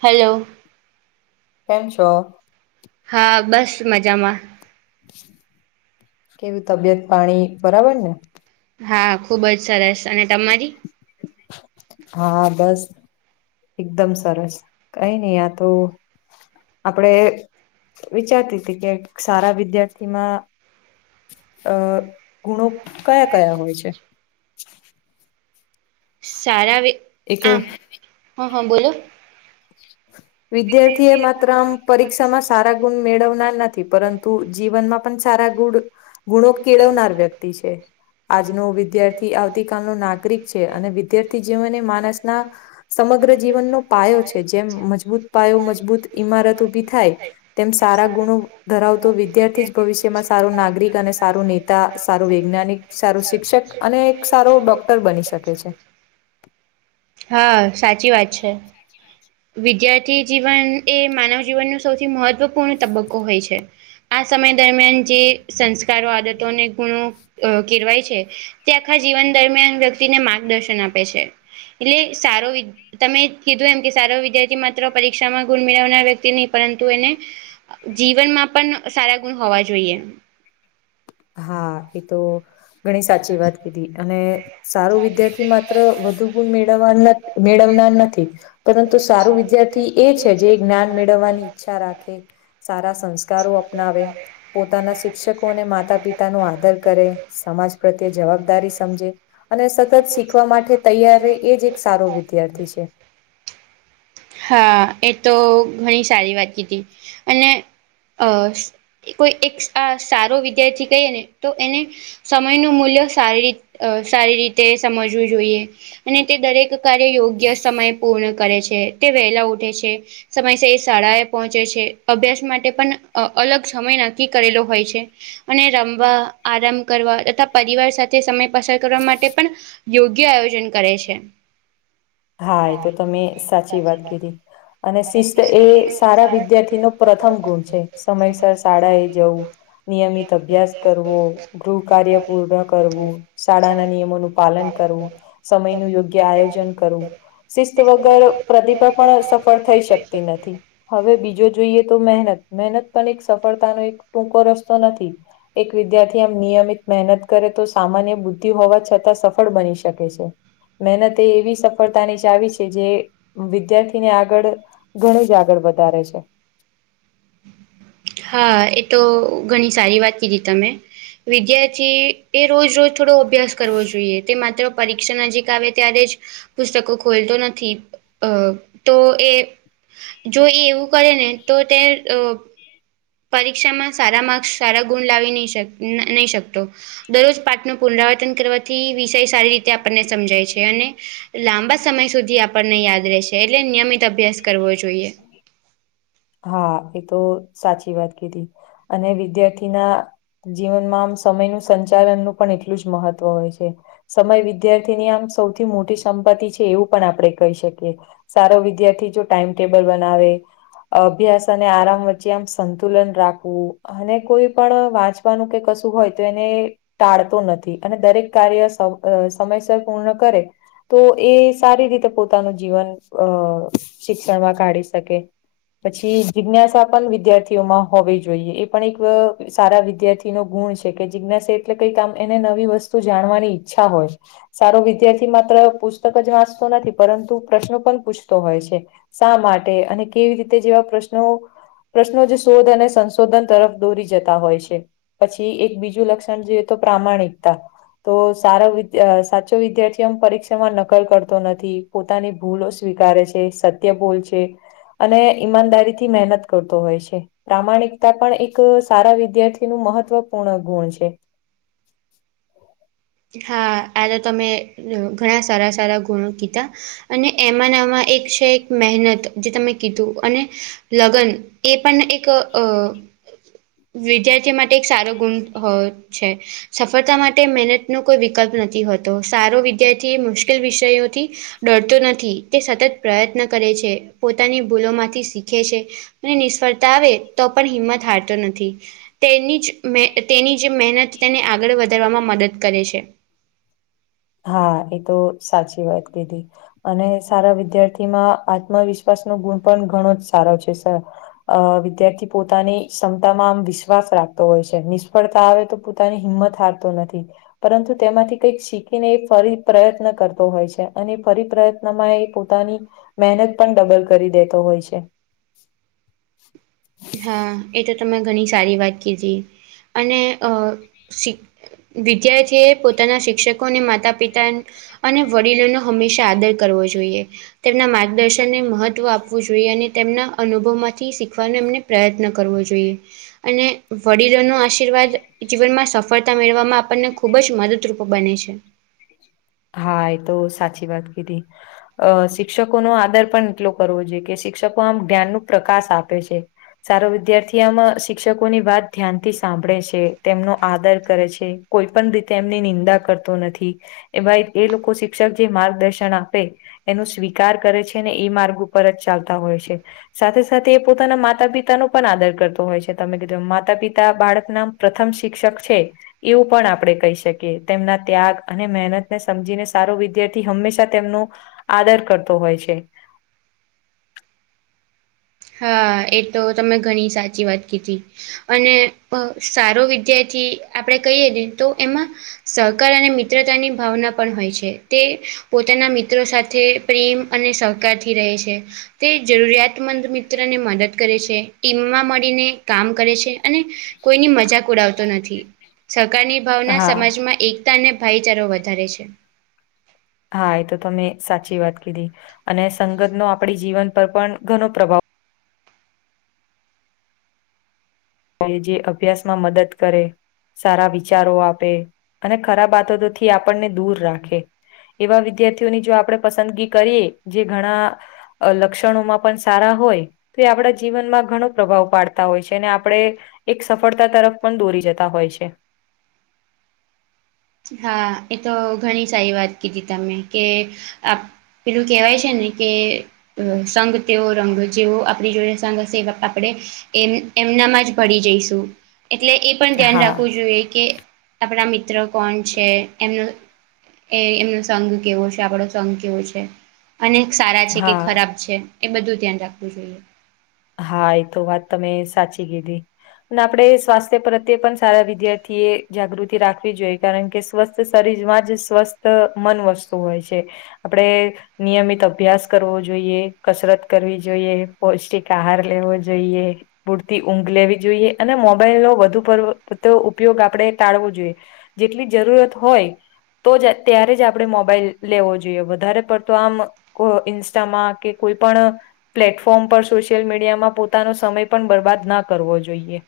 Hello. કેમ છો? હા બસ મજામાં. કેવીું તબિયત પાણી બરાબર ને. હા ખુબ જ સરસ અને તમારી. હા બસ એકદમ સરસ કઈ નહ આયા તો. આપણેે વિચારતી હતી કે સારા વિદ્યાર્થીમાં. અ ગુણો કયા કયા હોય છે. સારા એક આમ હા હા બોલો. વિદ્યાર્થી એ માત્ર આમ પરીક્ષામાં સારા ગુણ મેળવનાર નથી પરંતુ જીવનમાં. પણ સારા ગુ ગુણો કેળવનાર વ્યક્તિ છે. આજનો વિદ્યાર્થી આવતી કલ ન નાગરિક છે અને વિદ્યાર્થી જેવનને માણસના. સમગ્ર જીવનનો પાયો છે જેમ મજબૂત. પાયો મજબૂત ઈમારત ઉભી થાય તેમ સારા ગુણો ધરાવતો વિદ્યાર્થી જ. ભવિષ્યમાં સારો નાગરિક અને સારું નેતા સારું વૈજ્ઞાનિક સારો શિક્ષક અને એક સારો ડોક. ડોર બની શકે છે. હા સાચી વાત છે વિદ્યાર. થી જીવન એ માનવ જીવનનો સૌથી મહત્વપૂર્ણ તબક્કો હોય છે. આ સમય દરમિયાન જે સંસ્કારો આદતોને ગુણો કેરવાય છે. તે આખા જીવન દરમિયાન વ્યક્તિને માર્ગદર્શન આપે છે. એટલે સારો વિ તમે કીધું એમ કે સારો વિદ્યાર્થી. પરીક્ષામાં ગુણ મેળવનાર વ્યક્તિ નહીં પરંતુ એને. જીવનમાં પણ સારા ગુણ હોવા જોઈએ. હા એ તો. ઘણી સાચી વાત કીધી અને સારું વિદ્યાર્થી માત્ર વધુ ગુણ મેળવવા નથી. મેળવનાર નથી પરંતુ સારું વિદ્યાર્થી એ છે જે જ્ઞાન મેળવવાની ઈચ્છા રાખે. સારા સંસ્કારો અપનાવે પોતાના શિક્ષકો અને માતા. પિતા ન આદર કરે સમાજ પ્રત્યે જવાબદારી સમજે. અને સતત શીખવા માટે તૈયાર રહે એ જ એક સારો વિદ્યાર્થી છે. હા એ તો ઘણી સારી વાત કીધી અને અ. કોઈ એક આ સારો વિદ્યાર્થી કહીએ ને તો એને. સમયનું મૂલ્ય સારી રી સારી રીતે સમજવું જોઈએ અને તે દરેક. કાર્ય યોગ્ય સમય પૂર્ણ કરે છે તે વહેલા ઉઠે છે. સમયસ એ શાળા એ પહોંચે છે અભ્યાસ માટે પણ અલગ સમય નક્કી કરેલો હોય છે. અને રમવા આરામ કરવા તથા પરિવાર સાથે સમય પસાર કરવા માટે પણ યોગ્ય આયોજન કરે છે. હા એ તો તમે સાચી વાત કીધી અને શિસ્ત એ સારા વિદ્યાર્થીનો. પ્રથમ ગુણ છે સમયસર શાળા એ જવું નિયમિત અભ્યાસ કરવો. ગૃહ કાર્ય પૂર્ણ કરવું શાળાના નિયમોનું પાલન કરવું સમય ન યોગ્ય. આયોજન કરું શિસ્ત વગ પ્ર. પણ સફળ થઈ શકતી નથી હવે બીજો જોઈએ તો મહેનત. મહેનત પણ એક સફળતાનો એક ટૂંકો રસ્તો નથી. એક વિદ્યાર્થી આમ નિયમિત મહેનત કરે તો સામાન્ય બુદ્ધિ હોવા છતાં સફળ બની શકે છે. મહેનતતે એવી. સફળતાની ચાવી છે જે વિદ્યાર્થી ને આગળ ઘણું જ આગળ વધારે છે. હા એ તો ઘણી સારી વાત કીધી તમે વિદ્યાર્થી એ રોજ રોજ થોડો અભ્યાસ કરવો જોઈએ તે માત્ર પરીક્ષા નજીક આવે ત્યારે જ પુસ્તકો ખોલતો નથી અ તો એ જો એ એવું કરે ને તો તે પરીક્ષામાં સારા માર્ક્સ સારા ગુણ લાવી નહી નહી શકતો દરરોજ પાઠ નુ પુનરાવર્તન કરવાથી વિષય સારી રીતે આપણને સમજાય છે અને લાંબા સમય સુધી આપણને યાદ રહેશે એટલે નિયમિત અભ્યાસ કરવો જોઈએ. હા એ તો સાચી વાત કીધી અને વિદ્યાર્થીના જીવનમાં આમ સમયનું સંચાલનનું પણ એટલું જ મહત્વ હોય છે. સમય વિદ્યાર્થીની આમ સૌથી મોટી સંપત્તિ છે એવું પણ આપણે કહી શકીએ. સારો વિદ્યાર્થી જો ટાઈમટેબલ બનાવે અભ્યાસ અને આરામ વચ્ચે આમ સંતુલન રાખવું. અને કોઈ પણ વાંચવાનું કે કશું હોય તો એને ટાળતું નથી અને દરેક કાર્ય સમ સમયસર પૂર્ણ કરે. તો એ સારી રીતે પોતાનું જીવન અ શિક્ષણમાં કાઢી શકે. પછી જિજ્ઞાસા પણ વિદ્યાર્થીઓમાં હોવી જોઈએ એ પણ એક અ સારા વિદ્યાર્થી નો ગુણ છે કે જિજ્ઞાસ એટલે કઈક આમ એને નવી વસ્તુ જાણવાની ઈચ્છા હોય સારો વિદ્યાર્થી માત્ર પુસ્તક જ વાંચતો નથી પરંતુ પ્રશ્નો પણ પૂછતો હોય છે. શા માટે અને કેવી રીતે જેવા પ્રશ્નો પ્રશ્નો જ શોધ અને સંશોધન તરફ દોરી જતા હોય છે. પછી એક બીજું લક્ષણ જોઈએ તો પ્રામાણિકતા તો સારો વિદ સાચો વિદ્યાર્થી આમ પરીક્ષામાં નકલ કરતો નથી. પોતાની ભૂલો સ્વીકારે છે સત્ય બોલ છે અને ઈમાનદારી થી મહેનત કરતો હોય છે. પ્રામાણિકતા પણ એક સારા વિદ્યાર્થીનું મહત્વપૂર્ણ ગુણ છે. હા આ તો તમે ઘણા સારા સારા ગુણો કીધા અને એમાં ના માં એક છે મહેનત જે તમે કીધું અને લગ્ન એ પણ એક અ વિદ્યાર્થી માટે એક સારો ગુણ છે સફળતા માટે મહેનત ન કોઈ વિકલ્પ નથી હોતો સારો વિદ્યાર્થી એ મુશ્કેલ વિષયોથી ડરતો નથી તે સતત પ્રયત્ન કરે છે પોતાની ભૂલોમાંથી શીખે છે. નિષ્ફળતા આવે તો પણ હિંમત હારતો નથી તેની જ મે તેની જે મહેનત તેને આગળ વધારવામાં મદદ કરે છે. હા એ તો સાચી વાત કીધી. અને સારા વિદ્યાર્થી માં આત્મવિશ્વાસ નો ગુણ પણ ઘણો જ સારો છે સર. અ વિદ્યાર્થી પોતાની ક્ષમતામાં આમ વિશ્વાસ રાખતો હોય છે નિષ્ફળતા આવે તો એની હિંમત હારતો નથી પરંતુ તેમાંથી કઈક ને એ ફરી પ્રયત્ન કરતો હોય છે અને ફરી પ્રયત્ન માં એ પોતાની મહેનત પણ ડબલ કરી દેતો હોય છે. હા એ તો તમે ઘણી સારી વાત કીધી અને અ શી વિદ્યાર્થી એ પોતાના શિક્ષકોને માતા પિતા અને વડીલોનો હંમેશા આદર કરવો જોઈએ. તેમના માર્ગદર્શનને મહત્વ આપવું જોઈએ અને તેમના અનુભવ માંથી શીખવાનું એમને પ્રયત્ન કરવો જોઈએ. અને વડીલો નો આશીર્વાદ જીવનમાં સફળતા મેળવવામાં આપણને ખૂબ જ મદદરૂપ બને છે. હા એ તો સાચી વાત કીધી અ શિક્ષકો નો આદર પણ એટલો કરવો જોઈએ કે શિક્ષકો આમ જ્ઞાન નો પ્રકાશ આપે છે. સારો વિદ્યાર્થી આમાં શિક્ષકોની વાત ધ્યાનથી સાંભળે છે તેમનો આદર કરે છે. કોઈ પણ રીતે એમની નિંદા કરતો નથી એ ભાઈ એ લોકો શિક્ષક જે માર્ગદર્શન આપે એનું સ્વીકાર કરે છે ને એ માર્ગ ઉપર જ ચાલતા હોય છે. સાથે સાથે એ પોતાના માતા પિતાનો પણ આદર કરતો હોય છે તમે કીધો માતા પિતા બાળક ના પ્રથમ શિક્ષક છે એવું પણ આપણે કહી શકીએ તેમના ત્યાગ અને મહેનત ને સમજીને સારો વિદ્યાર્થી હંમેશા તેમનો આદર કરતો હોય છે. હા એ તો તમે ઘણી સાચી વાત કીધી. અને સારો વિદ્યાર્થી આપણેે કહીએ ને તો એમાં સહકાર અને મિત્રતાની ભાવના પણ હોય છે તે પોતાના મિત્રો સાથે પ્રેમ અને સહકાર થી રહે છે તે જરૂરિયાતમંદ મિત મત્રને મદદ કરે છે ટીમમાં મળીને કામ કરે છે અને કોઈની મજાક ઉડાવતો નથી સરકારની ભાવના હા સમાજમાં એકતા અને ભાઈચારો વધારે છે. હા એ તો ત મેં સાચી વાત કીધી અને સંગત નો આપડી જીવન પર પણ ઘણો પ્રભાવ જે અભ્યાસમાં મદદ કરે સારા વિચારો આપે અને ખરા વાતોથી આપણને દૂર રાખે એવા વિદ્યાર્થીઓની જો આપણેે પસંદગી કરીએ જે ઘણા લક્ષણોમાં પણ સારા હોય તો એ આપણા જીવનમાં ઘણો પ્રભાવ પાડતા હોય છે અને આપણે એક સફળતા તરફ પણ દોરી જતા હોય છે. હા એ તો ઘણી સારી વાત કીધી તમે કે પેલું કેવાય છે ને કે અ સંઘ તેવો રંગ જેવો આપણી જોડે સંઘ હશે એ આપણે એ એમનામાં જ ભળી જઈશું એટલે એ પણ ધ્યાન હા રાખવું જોઈએ કે આપણા મિત્ર કોણ છે એમનો એ એમનો સંઘ કેવો છે આપણો સંઘ કેવો છે. અને સારા છે કે હા ખરાબ છે એ બધું ધ્યાન રાખવું જોઈએ હા એ તો વાત તમે સાચી કીધી અને આપણે સ્વાસ્થ્ય પ્રત્યે પણ સારા વિદ્યાર્થીએ જાગૃતિ રાખવી જોઈએ કારણ કે સ્વસ્થ શરીર માં જ સ્વસ્થ મન વસ્તુ હોય છે. આપડે નિયમિત અભ્યાસ કરવો જોઈએ કસરત કરવી જોઈએ પૌષ્ટિક કહાર લેવો જોઈએ પૂરતી ઊંઘ લેવી જોઈએ અને મોબાઈલ નો વધુ પ ઉપયોગ આપણેે ટાળવો જોઈએ જેટલી જરૂરત હોય તો જ ત્યારે જ આપણે મોબાઈલ લેવો જોઈએ વધારે પડતો આમ ઇન્સ્ટામાં કે કોઈ પણ પ્લેટફોર્મ પર સો ોશિયલ મીડિયામાં પોતાનો સમય પણ બરબાદ ના કરવો જોઈએ.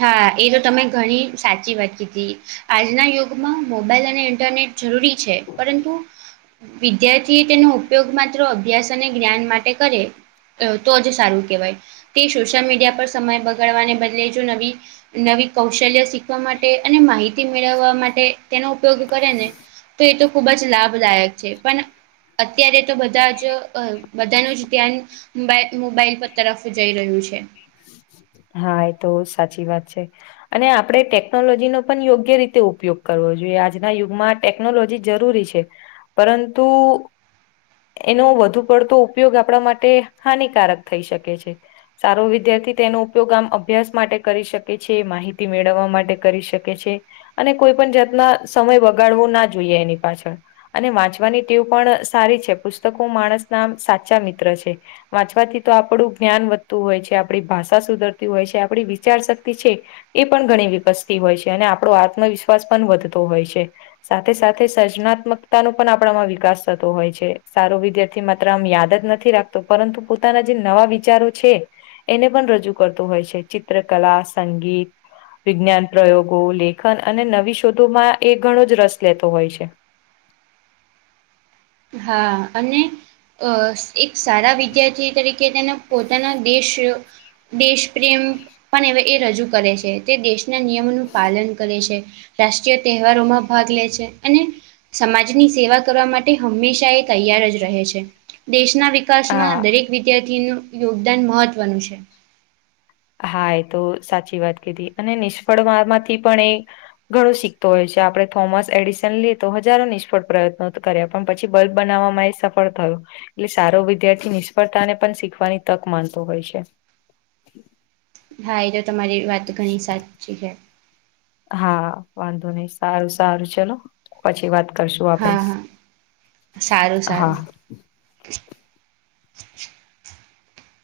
હા એ તો તમે ઘણી સાચી વાત કીધી આજના યુગમાં મોબાઈલ અને ઇન્ટરનેટ જરૂરી છે પરંતુ વિદ્યાર્થી એ તેનો ઉપયોગ માત્ર અભ્યાસ અને જ્ઞાન માટે કરે તો જ સારું કહેવાય તે સોશિયલ મીડિયા પર સમય બગાડવાને બદલે નવી કૌશલ્ય શીખવા માટે અને માહિતી મેળવવા માટે તેનો ઉપયોગ કરે ને તો એ તો ખૂબ જ લાભદાયક છે પણ અત્યારે તો બધા જ બધાનું જ ધ્યાન-' મોબાઈલ પર તરફ જઈ રહ્યું છે. હા એ તો સાચી વાત છે. અને આપણે ટેકનોલોજીનો પણ યોગ્ય રીતે ઉપયોગ કરવો જોઈએ આજના યુગમાં ટેકનોલોજી જરૂરી છે પરંતુ એનો વધુ પડતો ઉપયોગ આપણા માટે હાનિકારક થઈ શકે છે. સારો વિદ્યાર્થી તેનો ઉપયોગ આમ અભ્યાસ માટે કરી શકે છે માહિતી મેળવવા માટે કરી શકે છે. અને કોઈ પણ જાતના સમય વગાડવો ના જોઈએ એની પાછળ અને વાંચવાની ીવ પણ સારી છે પુસ્તકો માણસ નામ સાચા મિત્ર છે. વાંચવાથી તો આપણું જ્ઞાન વધતું હોય છે આપડી ભાષા સુધરતી હોય છે, આપડી વિચાર શક્તિ છે એ પણ ઘણી વિકસતી હોય છે અને આપણો આત્મવિશ્વાસ પણ વધતો હોય છે. સાથે સાથે સર્જનાત્મકતા ને પણ આપણામાં વિકાસ થતો હોય છે સારો વિદ્યાર માત્ર આમ યાદ જ નથી રાખતો પરંતુ પોતાના જે નવા વિચારો છે એને પણ રજૂ રજ કરતું હોય છે. ચિત્ર કલા, સંગીત વિજ્ઞાન, પ્રયોગો, લેખન અને નવી શોધોમાં એ ઘણો જ રસ લેતો હોય છે. હા અને અ એક સારા વિદ્યાર્થી તરીકે તેને પોતાના દેશ દેશ પ્રેમ પણ એ એ રજૂ કરે છે, તે દેશના નિયમોનું પાલન કરે છે. રાષ્ટ્રીય તહેવારોમાં ભાગ લે છે અને સમાજની સેવા કરવા માટે હંમેશા એ તૈયાર જ રહે છે દેશના હા વિકાસમાં દરેક વિદ્યાર્થી નું યોગદાન મહત્વનું છે. હા એ તો સાચી વાત કીધી અને નિષ્ફળ મા માંથી પણ એ ઘણો શીખતો હોય છે. આપણેે થોમસ એડિશન લઈએ તો હજારો નિષ્ફળ પ્રયત્નો કર્યા પણ પછી બલ્બ બનાવવામાં એ સફળ થયું. એટલે સારો વિદ્યાર્થી નિષ્ફળતા ને પણ શીખવાની તક માનતો હોય છે. હા એ તો તમારી વાત ઘણી સાચી છે. હા વાંધો નહી સારું સારું ચલો. પછી વાત કરશું આપડે, હા હા સારું હા. સારું